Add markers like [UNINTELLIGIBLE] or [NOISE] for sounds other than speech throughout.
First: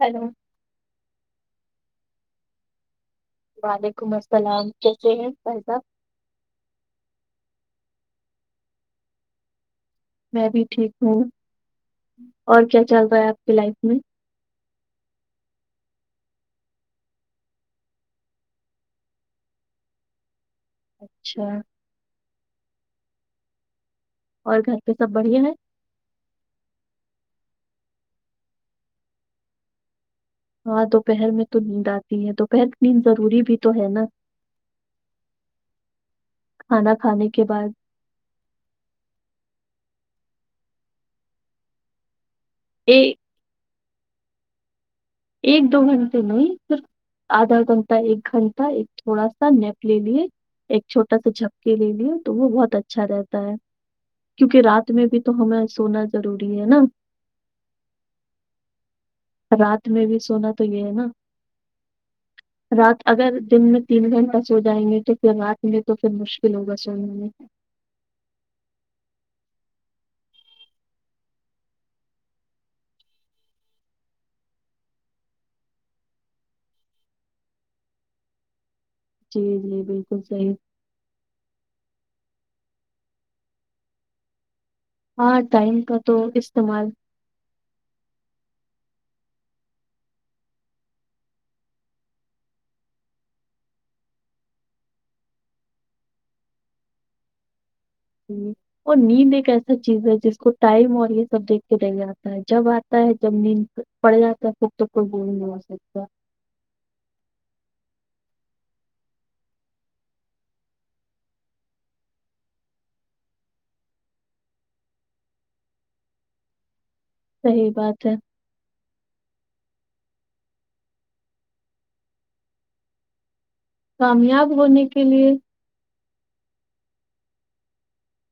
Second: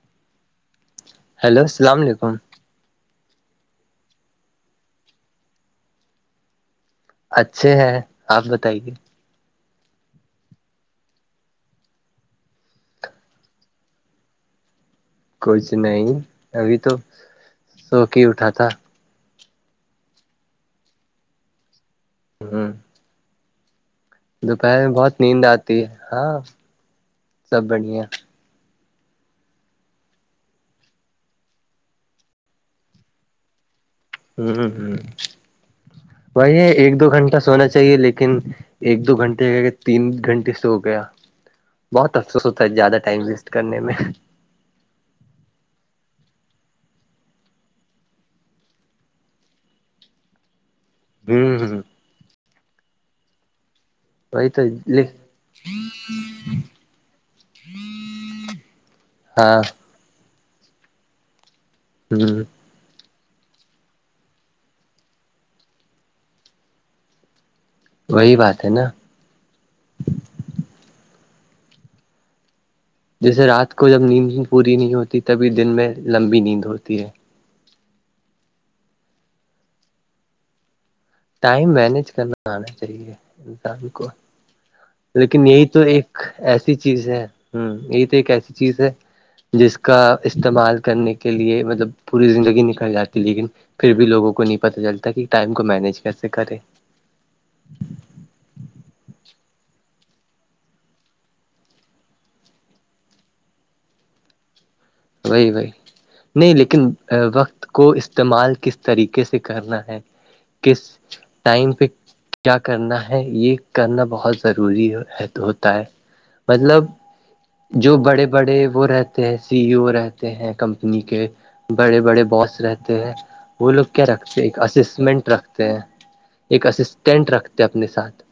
hello hello السلام علیکم وعلیکم السلام کیسے ہیں فائ صح اچھے ہیں آپ بتائیے میں بھی ٹھیک ہوں اور کیا چل رہا ہے آپ کے لائف میں کچھ نہیں ابھی تو سوک ہی اٹھا تھا اچھا ہ اور گھر دوپہر پہ میں سب بہت بڑھیا نیند آتی ہے ہاں سب بڑھیا ہاں دوپہر میں تو نیند آتی ہے دوپہر نیند ضروری بھی تو ہے نا ہ ہ وہائی ہے کھانا ایک دو کھانے گھنٹہ کے سونا بعد چاہیے لیکن ایک دو گھنٹے گئےئے تین گھنٹے سے ہو گیا بہت افسوس ہوتا ہے زیادہ ایک ٹائم ویس کرنے میں ایک دو گھنٹے نہیں س آدھا گھنٹہ ایک گھنٹہ ایک تھوڑا سا نیپ لے لیے ایک چھوٹا سا جھپکی ہ لے لیی ہے تو وہ بہت اچھا رہتا ہے وہی کیونکہ تو رات میں لے- بھی تو ہمیں سونا ضروری ہے نا ہاں رات میں بھی سونا تو یہ ہے نا ہوں رات اگر دن میں تین گھنٹہ سو جائیں گے تو پھر رات میں تو پھر مشکل ہوگا سونے میں وہی بات ہے نا جیسے رات کو جب نیند پوری نہیں ہوتی تبھی دن میں لمبی نیند ہوتی ہے جی جی بالکل صحیح ٹائم مینج کرنا آنا چاہیے انسان کو ہاں لیکن یہی تو ٹائم کا ایک ایسی استعمال چیز ہے ہ یہی تو ایک ایسی چیز ہے جس کا استعمال کرنے کے لیے مطلب پوری زندگی نکل جاتی لیکن پھر بھی لوگوں کو نہیں پتا چلتا کہ ٹائم کو مینج کیسے کرے [UNINTELLIGIBLE] اور نیند ایک ایسا چیز ہے جس کو ٹائم اور یہ سب دیکھ کے رہ جاتتا ہے جب آتا ہے جب نیند پڑے جاتتا فک توک کوئی بول نہیں وہی ہوا وہی سکتا نہیں لیکن وقت کو استعمال کس طریقے سے کرنا ہے کس ٹائم پک کیا کرنا ہے یہ کرنا بہت ضروری ہوتا ہے مطلب صحیح جو بات ہے بڑے بڑے وہ رہتے ہیں سی رہتے ہیں کمپنی کے بڑے بڑے باس رہتے ہیں وہ لوگ کیا رکھتے کامیاب ایک ہونے کے اسسمنٹ لیے رکھتے ہیں ایک اسسٹینٹ رکھتے ہیں اپنے ساتھ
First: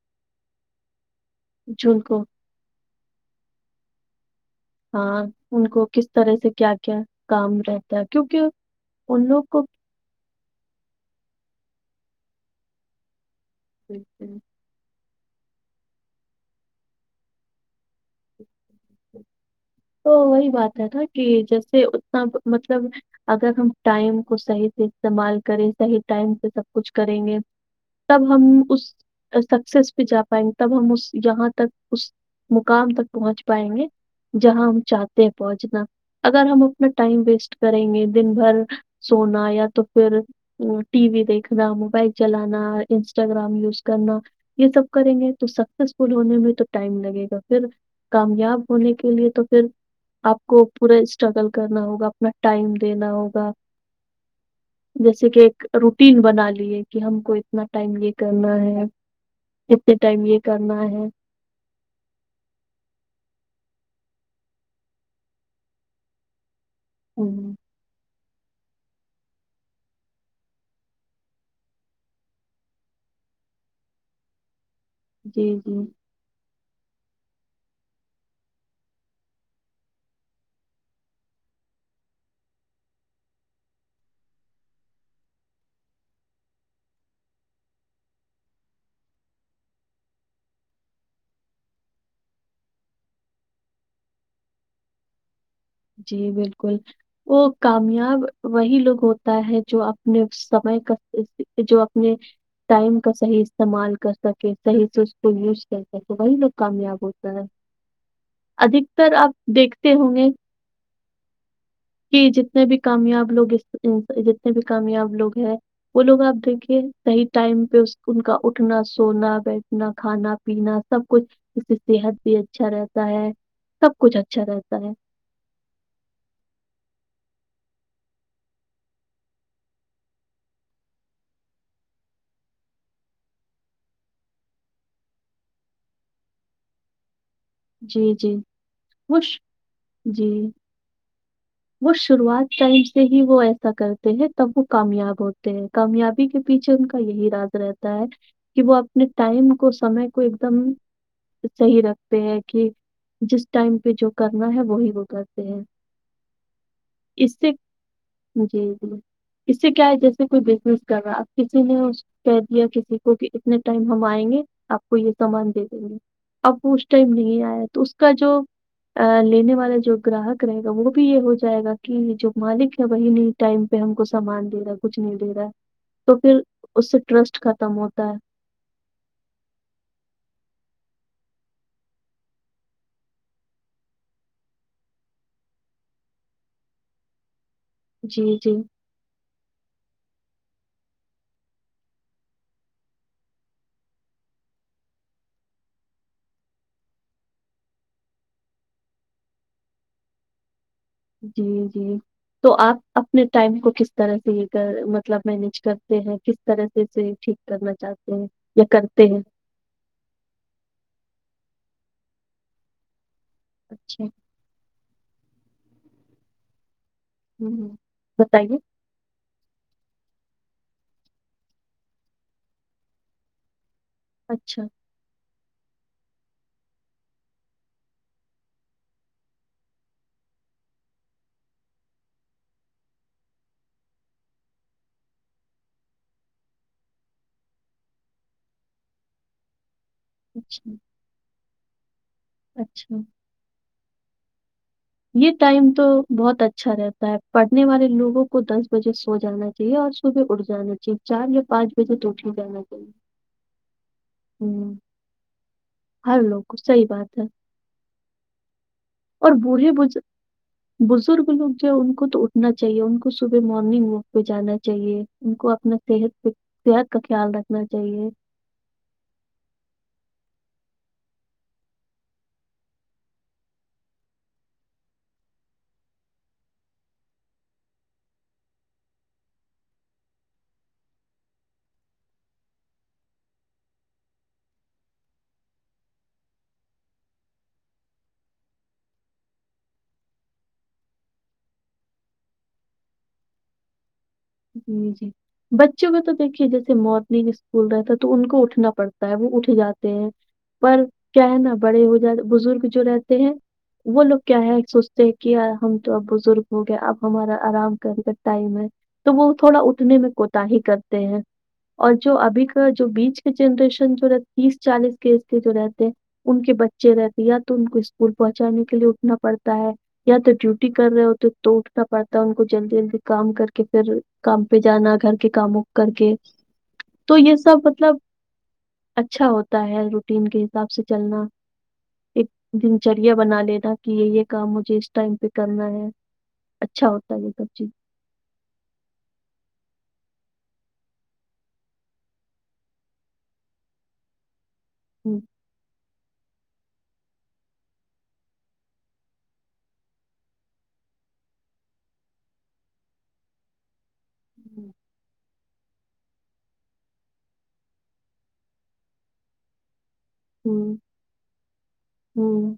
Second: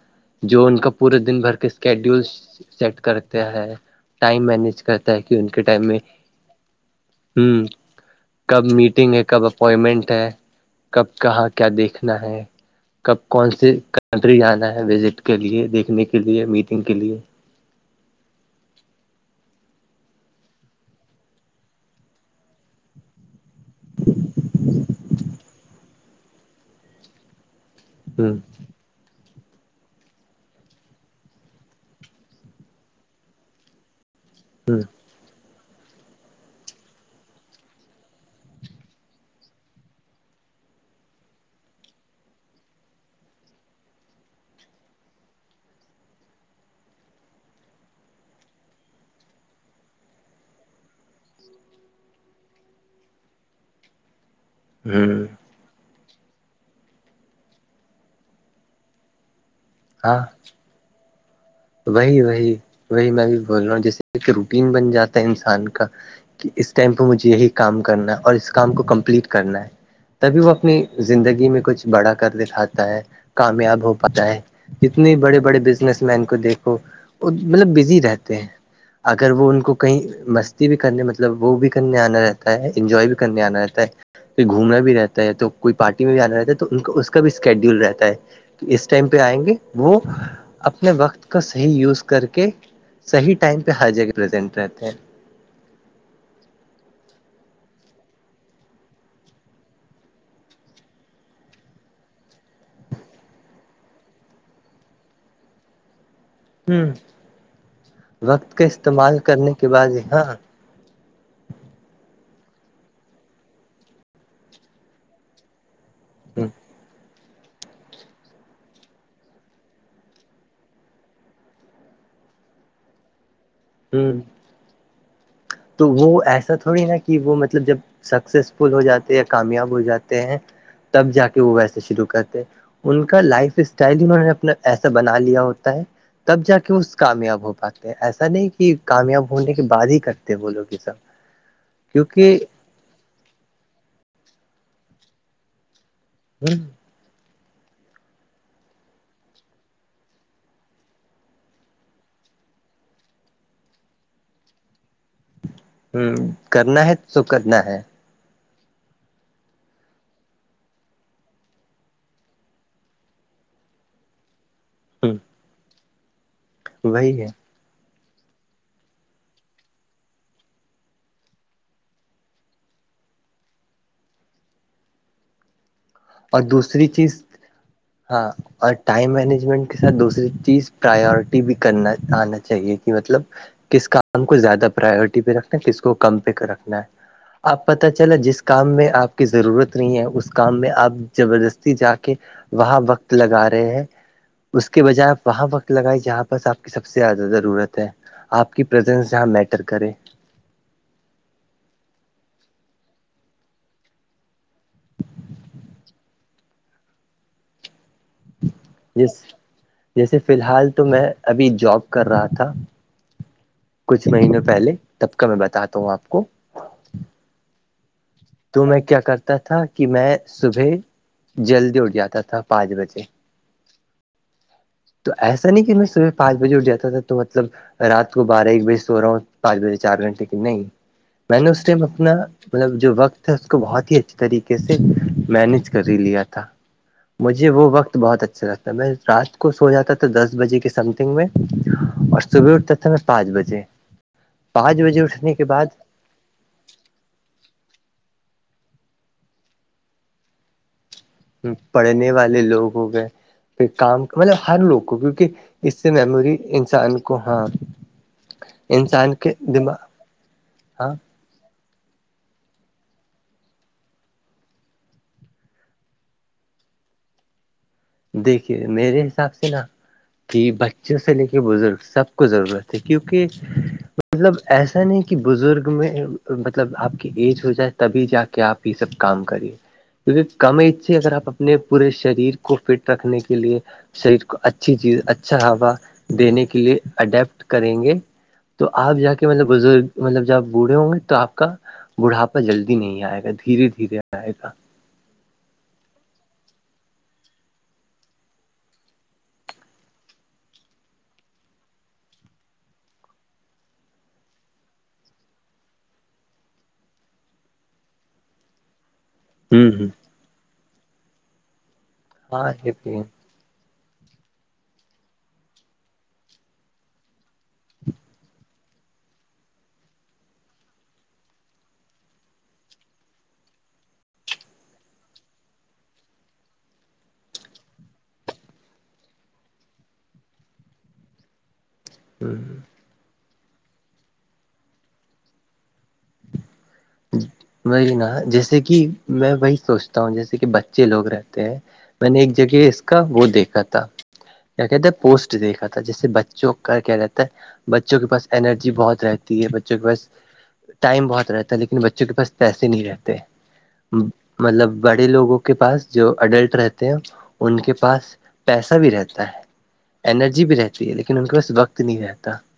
جو ان کا پورا دن بھر کر جن کو اسکیڈیول سیٹ کرتے ہیں ٹائم مینج کرتا ہاں ہے ان کو کس طرح سے کیا کیا ہوں کام رہتا ہے کیونکہ کب میٹنگ ہے ان کب لوگ کو اپوائنٹمنٹ ہے کب کہاں کیا دیکھنا ہے کب کون سی کنٹری جانا ہے وزٹ کے لیے دیکھنے کے لیے میٹنگ کے لیے تو وہی بات ہے نا کہ جیسے اتنا مطلب اگر ہم ٹائم کو صحیح سے استعمال کریں صحیح ٹائم سے سب کچھ کریں گے ہ تب ہم اس سکسیس پہ جا پائیں گے تب ہم اس یہاں تک اس مقام تک پہنچ پائیں گے جہاں ہم ہ چاہتے ہیں پہنچنا اگر ہم اپنا ٹائم ویسٹ کریں گے دن بھر سونا یا تو پھر ٹی وی دیکھنا موبائل چلانا انسٹاگرام یوز کرنا یہ سب کریں گے تو سکسیسفل ہونے میں تو ٹائم لگے گا پھر کامیاب ہونے کا کے لیے تو پھر آپ کو پورا اسٹرگل کرنا ہوگا اپنا ٹائم دینا ہوگا ہ جیسے کہ ایک روٹین بنا لیے کہ ہم کو اتنا ٹائم یہ کرنا ہے کتنے ہاں ٹائم یہ کرنا [UNINTELLIGIBLE] وہی وہی وہی میں بھی بول رہا ہوں جیسے ایک روٹین بن جاتا ہے انسان کا کہ اس ٹیم کو مجھے یہی ہوں، کام کرنا ہے اور اس کام کو کمپلیٹ کرنا ہے تبھی وہ اپنی زندگی میں کچھ بڑا کر دکھاتا ہے کامیاب ہو پاتا ہے جتنے بڑے جی بڑے جی بزنس مین کو دیکھو وہ مطلب بزی رہتے ہیں اگر وہ ان کو کہیں مستی بھی کرنے مطلب وہ بھی کرنے آنا رہتا ہے انجوائے بھی کرنے آنا رہتا ہے کہ گھومنا بھی رہتا ہے تو کوئی پارٹی میں بھی جانا رہتا ہے تو ان کا اس کا بھی اسکیڈیول رہتا ہے اس ٹائم پہ آئیں گے وہ اپنے وقت کا صحیح یوز کر کے صحیح ٹائم پہ ہر جگہ پرزینٹ رہتے ہیں جی بالکل وہ کامیاب وہی لوگ ہوتا ہے جو اپنے سمے کا جو اپنے ٹائم کا صحیح استعمال کر سکے صحیح سے اس کو یوز کر سکے وہی لوگ ہ کامیاب ہوتا ہے وقت کا ادھکتر استعمال آپ کرنے کے بعد دیکھتے ہوں ہاں گے کہ جتنے بھی کامیاب لوگ جتنے بھی کامیاب لوگ ہیں وہ لوگ آپ ہ دیکھیے صی ٹائم پہ ان کا اٹھنا سونا بیٹھنا کھانا پینا سب کچھ اس کی صحت بھی اچھا رہتا ہے سب ہ کچھ اچھا رہتا ہے تو وہ ایسا تھوڑی نا کہ وہ مطلب جب سکسیزفل ہو جاتے یا کامیاب ہو جاتے ہیں تب جا کے وہ ویسے شروع کرتے ان کا لائف اسٹائل انہوں نے اپنا ایسا بنا لیا ہوتا ہے تب جا کے وہ کامیاب ہو پاتے جی ایسا جی نہیں کہ وہ کامیاب ش- ہونے کے بعد ہی جی کرتے ہیں وہ لوگ یہ سب وہ کیونکہ شروعات ٹائم سے ہی وہ ایسا کرتے ہیں تب وہ کامیاب ہوتے ہیں کامیاب کے ہ پیچھے ان کا یہی راز رہتا ہے کہ وہ اپنے ٹائم کو سمے کو ایک دم صحیح رکھتے ہیں کہ جس ٹائم پہ جو کرنا ہے وہی وہ کرتے ہیں ہ کرنا ہے تو اس سے کرنا ہے جی جی اس سے کیا ہے جیسے کوئی بزنس کر رہا ہے اپ کسی نے کہ دیا کسی کو کہ اتنے ٹائم ہم آئیں گے آپ کو یہ ہ سامان دے دیں گی اب وہ اس ٹائم وہی ہے نہیں آیا تو کا جو لینے والا جو گراہک رہے گا وہ بھی یہ ہو جائے گا کہ جو مالک ہے وہی نہیں ٹائم پہ ہم کو سامان دے رہا ہے کچھ نہیں دے رہا ہے تو پھر اور دوسری اس سے چیز ٹرسٹ ختم ہوتا ہے ہاں اور ٹائم مینجمنٹ کے ساتھ دوسری چیز پرائیورٹی بھی کرنا آنا چاہیے کہ مطلب کس کام کو زیادہ پرائیورٹی پہ رکھنا ہے کس کو کم پہ رکھنا ہے آپ پت چلا جی جس جی کام میں آپ کی ضرورت نہیں ہے اس کام میں آپ زبردستی جا کے وہاں وقت لگا رہے ہیں اس کے بجائے آپ وہاں وقت لگائی جہاں پرس آپ کی سب سے زیادہ ضرورت ہے آپ کی پرریزنس جہاں میٹر کرے جی جی تو آپ اپنے ٹائم کو کس طرح سے یہ کر مطلب مینج کرتے ہیں کس طرح سے سے ٹھیک کرنا چاہتے ہیں یا کرتے ہیں جس جیسے فی الحال تو میں ابھی جاب کر رہا تھا اچھا کچھ مہیینوں پہلے تب کا میں بتاتا ہوں آپ کو ہوں ہ [INAUDIBLE] تو میں کیا کرتا تھا کہ میں صبح جلدی اٹھ جاتا تھا پانچ بجے اچھا تو ایسا نہیں کہ میں صبح پانچ بجے اٹ جاتا تھا تو مطلب رات کو بارہ ایک بجے سو رہا ہوں پانچ بجے چار گھنٹے کی نہیں میں نے اس ٹائم اپنا مطلب جو وقت تھا اس کو بہت ہی اچھھی طریقے سے مینج کر ہی لیا تھا مجھے وہ وقت بہت اچھا لگتا ہے میں رات کو سو جاتا تھا دس بجے کے اچھا سمتنگ میں اور صبح اٹھتا تھا اچھا میں پانچ بجے پانچ بجیے یہ ٹائم تو بہت اچھا رہتا تا ہے پڑھنے والے لوگوں کو دس بجے سو جانا چاہیے اور صبح اٹھ جانا چاہیے چار یا پانچ بجے پڑھنے تو اٹھ ہی والے جانا لوگ ہو چاہیے گئے پہ کام مطلب ہر ہوں لوگ کو کیونکہ اس سے ہر میموری لوگ کو صحیح انسان کو بات ہے ہاں انسان اور کے بوڑھے دماغ بز- ہاں لوگ بزرگ جو ان کو تو اٹھنا چاہیے ان کو صبح مارننگ واک پہ جانا چاہیے ان کو اپنا صحت پ صحت کا خیال رکھنا چاہیے دیکھیے میرے حساب سے نا ت بچوں سے لے کے بزرگ سب کو ضرورت ہے کیونکہ مطلب ایسا نہیں کہ بزرگ میں مطلب آپ کی ایج ہو جائے تبھی جا کے آپ یہ سب کام کریے کیونکہ کم سے اگر آپ اپنے پورے شریر کے کو فٹ رکھنے کے لیے شریر کو اچھی چیز اچھا ہوا دینے کے لیے اڈیپٹ کریں گے تو آپ جا کے مطلب بزرگ مطلب جب آپ بوڑھے ہوں گے تو آپ کا بڑھاپا جلدی نہیں آئے گا دھیرے دھیرے آئے گا جی جی بچوں کا تو دیکھیے جیسے مارننگ اسکول رہتا تو ان کو اٹھنا پڑتا ہے وہ اٹھ جاتے ہیں پر کیا ہے نا بڑے ہو جات بزرگ جو رہتے ہیں وہ لوگ کیا ہے سوچتے ہیں کہ ہم تو اب بزرگ ہو گیا اب ہمارا آرام کر کا ٹائم ہے تو وہ تھوڑا ہوں ہوں اٹھنے میں کوتااہی کرتے ہیں اور جو ابھی ہاں کا یہ جو بھی ہے بیچ جنریشن جو رہ تیس چالیس کےز کے جو رہتے ہیں ان کے بچے رہتے یا تو ان کو اسکول پہنچانے کے لیے اٹھنا پڑتا ہے یا تو ڈیوٹی کر رہے ہوتے تو اٹھنا پڑتا ہے ان کو جلدی جلدی کام کر کہ پھر کام پہ جانا گھر کے کاموں کر کے تو یہ سب مطلب اچھا ہوتا ہے روٹین کے حساب سے چلنا ایک ہوں دنچریا بنا لینا کہ یہ یہ کام مجھے اس ٹائم پہ کرنا ہے اچھا ہوتا ہے یہ سب چیز مری نا جیسے کہ میں وہی سوچتا ہوں جیسے کہ بچے لوگ رہتے ہیں میں نے ایک جگہ اس کا وہ دیکھا تھا کیا کہ تھا ہوں پوسٹ دیکھا تھا جیسے بچوں کا کیا کہتا ہے بچوں کے پاس انرجی بہت رہتی ہے بچوں کے پاس ٹائم بہت رہتا ہے لیکن بچوں کے پاس پیسے نہیں رہتے مطلب بڑے لوگوں کو کے پاس جو اڈلٹ رہتے ہیں ان کے پاس پیسہ بھی رہتا ہے انرجی بھی ہوں رہتی ہے لیکن ان کے پاس وقت نہیں رہتا ہوں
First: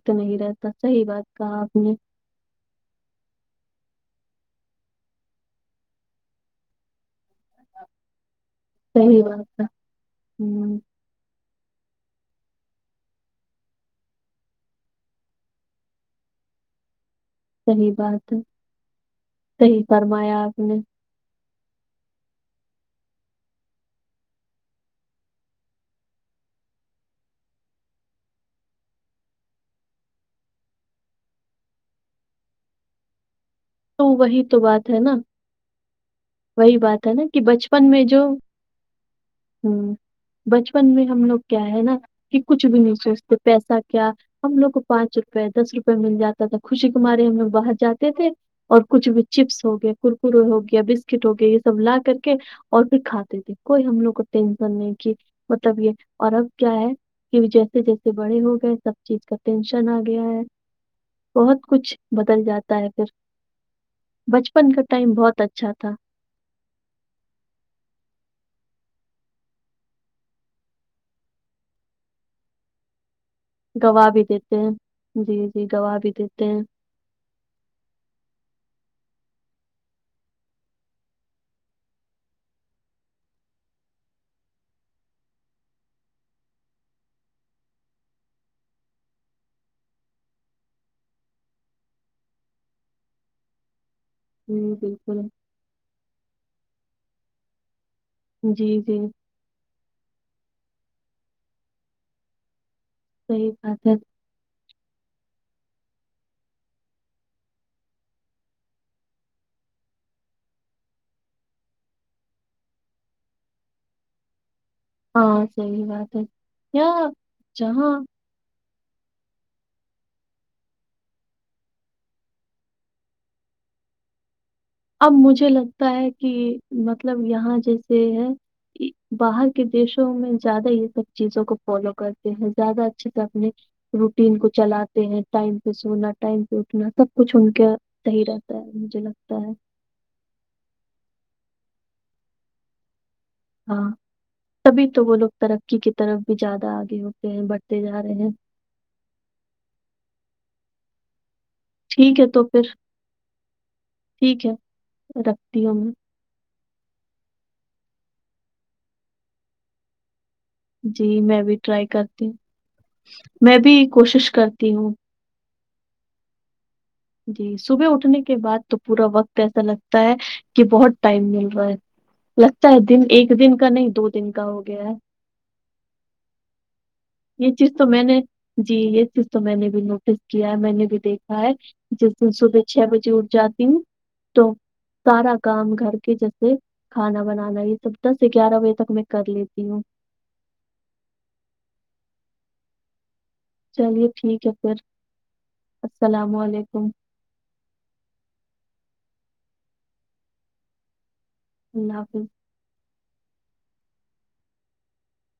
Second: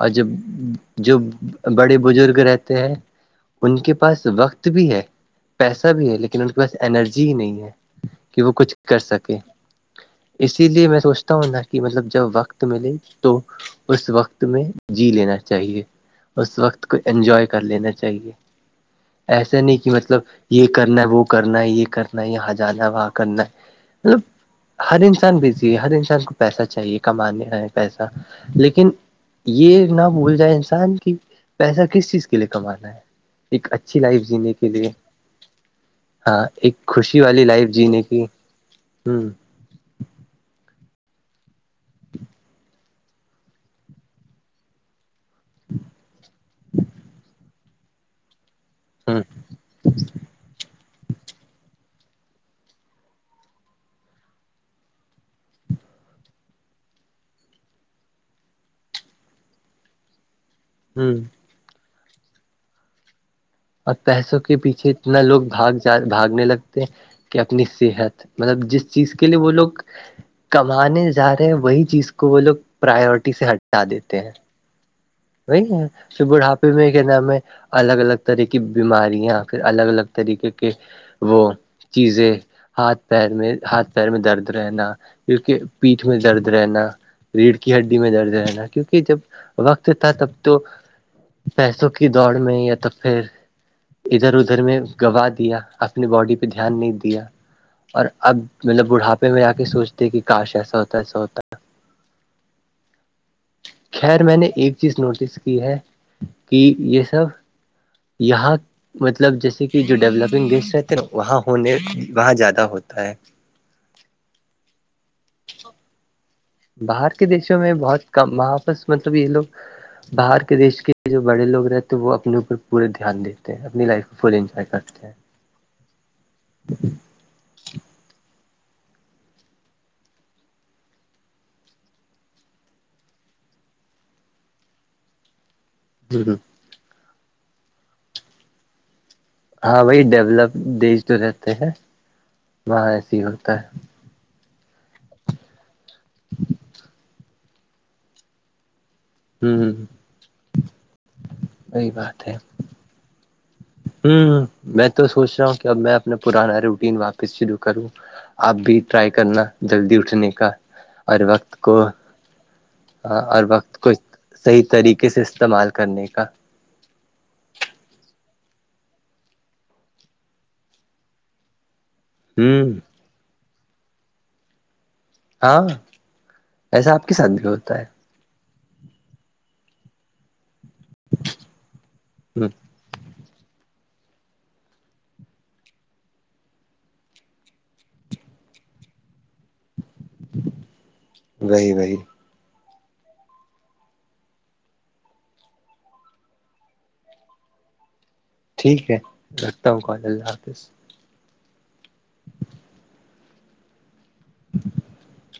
اور جب نہیں رہتا صحیح جو بات کہا آپ نے بڑے بزرگ رہتے ہیں ان کے پاس وقت بھی ہے پیسہ بھی ہے لیکن ان کے پاس انرجی ہی نہیں ہے کہ وہ کچھ کر صحیح سکے بات کہا اسی ہوں لیے میں سوچتا نہ کہ مطلب جب وقت ملے تو اس وقت میں جی لینا چاہیے اس وقت کو انجوائے کر لینا صحیح چاہی چاہیے بات ہے، ایسا نہیں صحیح کہ مطلب فرمایا آپ یہ نے، کرنا وہ کرنا ہے یہ کرنا ہے یہاں جانا وہاں کرنا ہے مطلب ہر انسان بزی ہے ہر انسان کو پیسہ چاہیے کمانے میں پیسہ لیکن یہ نہ بھول جائے انسان کی پیسہ کس چیز کے لیے کمانا ہے ایک اچھی تو لائف وہی جینے تو کے لیے بات ہے نا، ہاں ایک وہی بات ہے خوشی نا کہ والی لائف بچپن جینے میں جو کی ہوں ہوں بچپن میں ہم لوگ کیا ہے نا کہ کچھ بھی نہیں سوچتے پیسہ کیا ہم لوگ کو پانچ روپ دس روپئے مل جاتا تھا خوشی کماراری ہم لگ باہر جاتے تھے اور کچھ ہ بھی چپس ہو گیا ککرے ہو گیا ب کٹو کے یہ سب لا کر کے اور پھر کھاتے تھے کوئی ہم لوگ کو ٹینشن نہیں کہ ملب یہ اور اب کیا ہے کہ جیسے جیسے بڑے ہو گئے سب چیز کا ٹینشن آ گیا ہے ہوں بہت کچھ بدل جاتا ہے پھر اور پیسوں کے بچپن کا پیچھے ٹائم اتنا بہت لوگ اچھا بھاگ تھا جا بھاگنے لگتے کہ اپنی صحت مطلب جس چیز کے لیے وہ لوگ کمانے جا رہے وہی چیز کو وہ لوگ پراورٹی سے ہٹ گواہا بھی دیتے ہیں جی وہی جی ہے گواہ بھی پھر دیتے ہیں بڑھاپے میں نام ہے الگ الگ طرح کی بیماریاں پھر الگ الگ طریقے کے وہ چیزیں ہاتھ پیر میں ہاتھ پیر میں درد رہنا کیونکہ پیٹھ میں درد رہنا ریڑھ کی ہڈی میں درد رہنا کیونکہ جب وقت تھا تب تو پیسوں کی دوڑ میں یا تو پھر ادھر ادھر جی میں بالکل گوا دیا اپنی باڈی پہ دھیان نہیں دیا اور اب جی مطلب جی بڑھاپے میں آ کے سوچتے کہ کاش ایسا ہوتا ہے ایسا ہوتا صی خیر میں نے ایک چیز نوٹس کی ہے کہ یہ سب یہاں مطلب جیسے کہ جو ڈیولپنگ دیش رہتے نا وہاں ہونے وہاں زیادہ ہوتا ہے ہاں صحیح بات ہے یار باہر کے دیشوں میں جہاں بہت کم وہاںپس مطلب یہ لوگ باہر کے دیش کے جو بڑے لوگ رہتے ہیں وہ اپنے اوپر پورے دھیان دیتے ہیں اپنی لائف کو فول انجوائے کرتے ہیں اب مجھے لگتا ہے کہ مطلب یہاں جیسے ہے باہر کے دیشوں میں زیادہ یہ سب چیزوں کو فالو کرتے ہیں زیادہ اچھے سے اپنے روٹین کو چلاات ٹائم پہ سونا ہ ٹائم پہ اٹھنا سب کچھ ان کے صح ہی رہتا ہے مجھے لگتا ہے ہاں بی ڈیولپ دیش جو رہتے ہیں وہاں ایسے ہی ہو ہاں تبھی تو وہ لوگ ترقی کی طرف بھی زیادہ آگے ہوتے ہیں بڑھتے جا رہے ہیں [UNINTELLIGIBLE] وہی ٹھیک ہے بات تو پھر ہوں ٹھیک ہے میں تو سوچ رہا ہوں کہ اب میں اپنا پرانا روٹین واپس شروع کروں آپ بھی ٹرائی کرنا جلدی اٹھنے کا جی میں بھی ٹرائی کرتی ہوں ہاں اور میں بھی وقت کو کوشش صحیح کرتی ہوں طریقے سے استعمال کرنے کا جی صبح اٹھنے کے بعد تو پورا وقت ایسا لگتا ہے کہ بہت ٹائم مل رہا ہے لگتا ہوں ہے دن ایک دن کا نہیں دو دن کا ہو گیا ہے ہاں ایسا آپ ساتھ بھی یہ چیز ہوتا ہے تو میں نے جی یہ چیز تو میں نے بھی نوٹس کیا ہے میں نے بھی دیکھا ہے جس دن ہ صبح چھ بجے اٹھ جاتی ہوں تو سارا کام گھر کے جیسے کھانا بنانا یہ سب دس گیارہ بجے تک میں کر لیتی ہوں نہیں بھائی چلیے ٹھیک ہے پھر السلام علیکم ٹھیک ہے رکھتا ہوں کال اللہ حافظ [INAUDIBLE] [INAUDIBLE]